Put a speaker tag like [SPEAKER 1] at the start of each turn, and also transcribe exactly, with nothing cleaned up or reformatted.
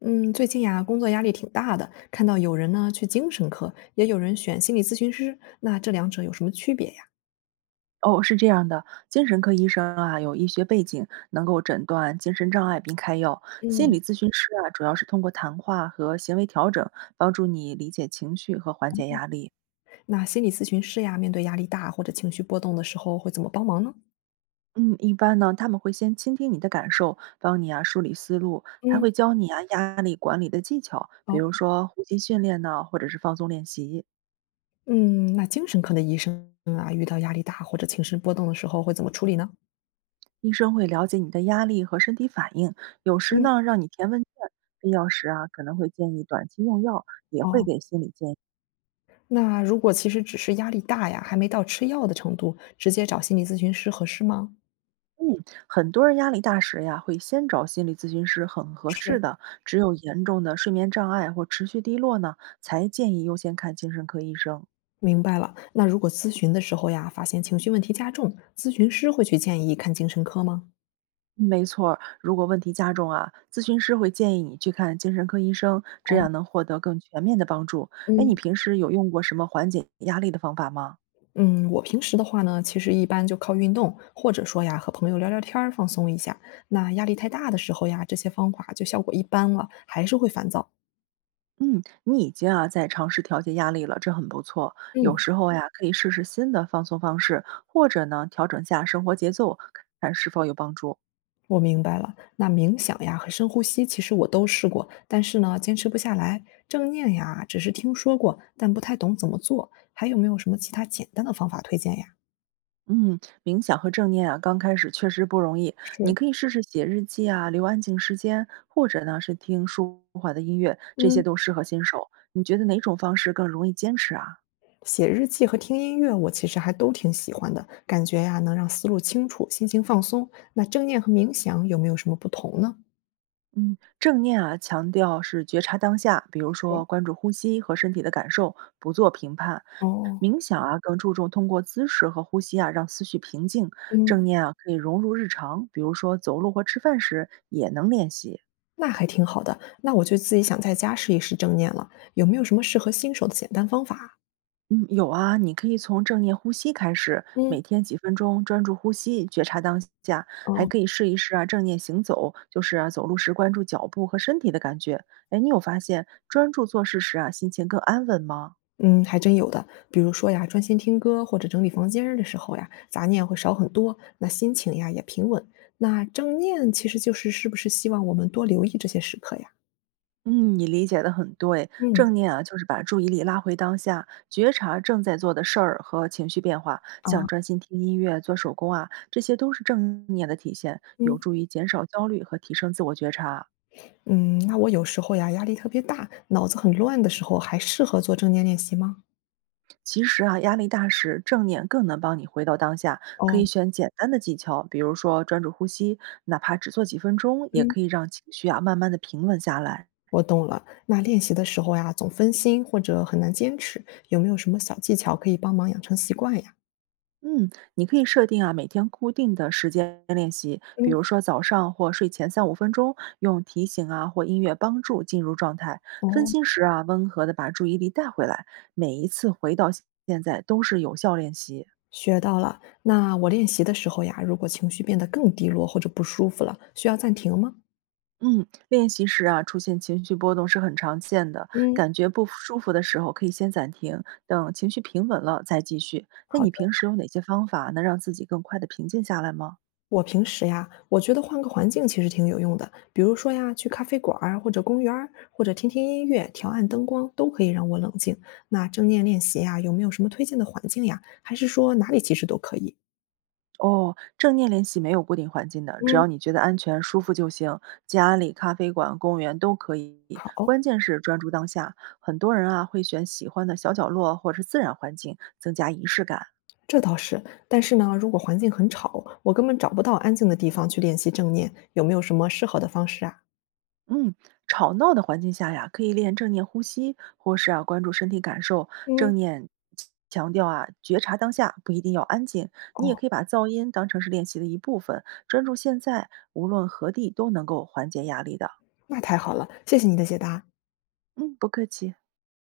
[SPEAKER 1] 嗯，最近呀，工作压力挺大的，看到有人呢去精神科，也有人选心理咨询师，那这两者有什么区别呀？
[SPEAKER 2] 哦，是这样的，精神科医生啊有医学背景，能够诊断精神障碍并开药。心
[SPEAKER 1] 嗯，
[SPEAKER 2] 理咨询师啊，主要是通过谈话和行为调整，帮助你理解情绪和缓解压力。
[SPEAKER 1] 那心理咨询师呀，面对压力大或者情绪波动的时候，会怎么帮忙呢？
[SPEAKER 2] 嗯，一般呢，他们会先倾听你的感受，帮你啊梳理思路，还会
[SPEAKER 1] 嗯，
[SPEAKER 2] 教你啊压力管理的技巧，比
[SPEAKER 1] 哦，
[SPEAKER 2] 如说呼吸训练呢，或者是放松练习。
[SPEAKER 1] 嗯，那精神科的医生啊，遇到压力大或者情绪波动的时候，会怎么处理呢？
[SPEAKER 2] 医生会了解你的压力和身体反应，有时
[SPEAKER 1] 嗯，
[SPEAKER 2] 呢让你填问卷，必要时啊可能会建议短期用药，也会
[SPEAKER 1] 哦，
[SPEAKER 2] 给心理建议。
[SPEAKER 1] 那如果其实只是压力大呀，还没到吃药的程度，直接找心理咨询师合适吗？
[SPEAKER 2] 嗯，很多人压力大时呀，会先找心理咨询师，很合适
[SPEAKER 1] 是。
[SPEAKER 2] 的。只有严重的睡眠障碍或持续低落呢，才建议优先看精神科医生。
[SPEAKER 1] 明白了。那如果咨询的时候呀，发现情绪问题加重，咨询师会去建议看精神科吗？
[SPEAKER 2] 嗯没错儿，如果问题加重啊，咨询师会建议你去看精神科医生，这
[SPEAKER 1] 哦，
[SPEAKER 2] 样能获得更全面的帮助。哎，你
[SPEAKER 1] 嗯
[SPEAKER 2] 平时有用过什么缓解压力的方法吗？
[SPEAKER 1] 嗯，我平时的话呢，其实一般就靠运动，或者说呀，和朋友聊聊天儿，放松一下。那压力太大的时候呀，这些方法就效果一般了，还是会烦躁。
[SPEAKER 2] 嗯，你已经啊在尝试调节压力了，这很不错。有
[SPEAKER 1] 嗯，
[SPEAKER 2] 时候呀，可以试试新的放松方式，或者呢调整下生活节奏，看是否有帮助。
[SPEAKER 1] 我明白了，那冥想呀和深呼吸，其实我都试过，但是呢，坚持不下来。正念呀，只是听说过，但不太懂怎么做。还有没有什么其他简单的方法推荐呀？
[SPEAKER 2] 嗯，冥想和正念啊，刚开始确实不容易。你
[SPEAKER 1] 是。
[SPEAKER 2] 可以试试写日记啊，留安静时间，或者呢是听舒缓的音乐，这些
[SPEAKER 1] 嗯。
[SPEAKER 2] 都适合新手。你觉得哪种方式更容易坚持啊？
[SPEAKER 1] 写日记和听音乐，我其实还都挺喜欢的，感觉呀能让思路清楚，心情放松。那正念和冥想有没有什么不同呢？
[SPEAKER 2] 嗯，正念啊，强调是觉察当下，比如
[SPEAKER 1] 是
[SPEAKER 2] 说关注呼吸和身体的感受，不做评判。
[SPEAKER 1] 哦，
[SPEAKER 2] 冥想啊，更注重通过姿势和呼吸啊，让思绪平静。正
[SPEAKER 1] 嗯，
[SPEAKER 2] 念啊，可以融入日常，比如说走路或吃饭时也能练习。
[SPEAKER 1] 那还挺好的。那我就自己想在家试一试正念了，有没有什么适合新手的简单方法？
[SPEAKER 2] 嗯，有啊，你可以从正念呼吸开始，
[SPEAKER 1] 嗯，
[SPEAKER 2] 每天几分钟专注呼吸，觉察当下，还
[SPEAKER 1] 哦，
[SPEAKER 2] 可以试一试啊正念行走，就是啊走路时关注脚步和身体的感觉。哎，你有发现专注做事时啊心情更安稳吗？
[SPEAKER 1] 嗯，还真有的。比如说呀，专心听歌或者整理房间的时候呀，杂念会少很多，那心情呀也平稳。那正念其实就是是不是希望我们多留意这些时刻呀？
[SPEAKER 2] 嗯，你理解的很对，
[SPEAKER 1] 嗯，
[SPEAKER 2] 正念啊就是把注意力拉回当下，觉察正在做的事儿和情绪变化，像
[SPEAKER 1] 啊，
[SPEAKER 2] 专心听音乐、做手工啊，这些都是正念的体现，有
[SPEAKER 1] 嗯。
[SPEAKER 2] 助于减少焦虑和提升自我觉察。
[SPEAKER 1] 嗯，那我有时候呀，压力特别大，脑子很乱的时候，还适合做正念练习吗？
[SPEAKER 2] 其实啊，压力大时，正念更能帮你回到当下。可以
[SPEAKER 1] 哦，
[SPEAKER 2] 选简单的技巧，比如说专注呼吸，哪怕只做几分钟，也
[SPEAKER 1] 嗯，
[SPEAKER 2] 可以让情绪啊慢慢的平稳下来。
[SPEAKER 1] 我懂了。那练习的时候呀，总分心或者很难坚持，有没有什么小技巧可以帮忙养成习惯呀？
[SPEAKER 2] 嗯，你可以设定啊每天固定的时间练习，比
[SPEAKER 1] 嗯，
[SPEAKER 2] 如说早上或睡前三五分钟，用提醒啊或音乐帮助进入状态。分
[SPEAKER 1] 哦，
[SPEAKER 2] 心时啊，温和的把注意力带回来。每一次回到现在都是有效练习。
[SPEAKER 1] 学到了。那我练习的时候呀，如果情绪变得更低落或者不舒服了，需要暂停吗？
[SPEAKER 2] 嗯，练习时啊，出现情绪波动是很常见的。
[SPEAKER 1] 嗯，
[SPEAKER 2] 感觉不舒服的时候，可以先暂停，等情绪平稳了再继续。那
[SPEAKER 1] 好
[SPEAKER 2] 你
[SPEAKER 1] 的。
[SPEAKER 2] 平时有哪些方法能让自己更快的平静下来吗？
[SPEAKER 1] 我平时呀，我觉得换个环境其实挺有用的，比如说呀，去咖啡馆儿啊或者公园儿，或者听听音乐、调暗灯光，都可以让我冷静。那正念练习呀，有没有什么推荐的环境呀？还是说哪里其实都可以？
[SPEAKER 2] 哦，正念练习没有固定环境的，只要
[SPEAKER 1] 嗯，
[SPEAKER 2] 你觉得安全舒服就行，家里、咖啡馆、公园都可以。
[SPEAKER 1] 好，
[SPEAKER 2] 关键是专注当下。很多人啊会选喜欢的小角落或者是自然环境，增加仪式感。
[SPEAKER 1] 这倒是。但是呢，如果环境很吵，我根本找不到安静的地方去练习正念，有没有什么适合的方式啊？
[SPEAKER 2] 嗯，吵闹的环境下呀，可以练正念呼吸，或是啊关注身体感受。正
[SPEAKER 1] 嗯
[SPEAKER 2] 念强调啊觉察当下，不一定要安静。你也
[SPEAKER 1] 哦，
[SPEAKER 2] 可以把噪音当成是练习的一部分，专注现在，无论何地都能够缓解压力的。
[SPEAKER 1] 那太好了，谢谢你的解答。
[SPEAKER 2] 嗯，不客气。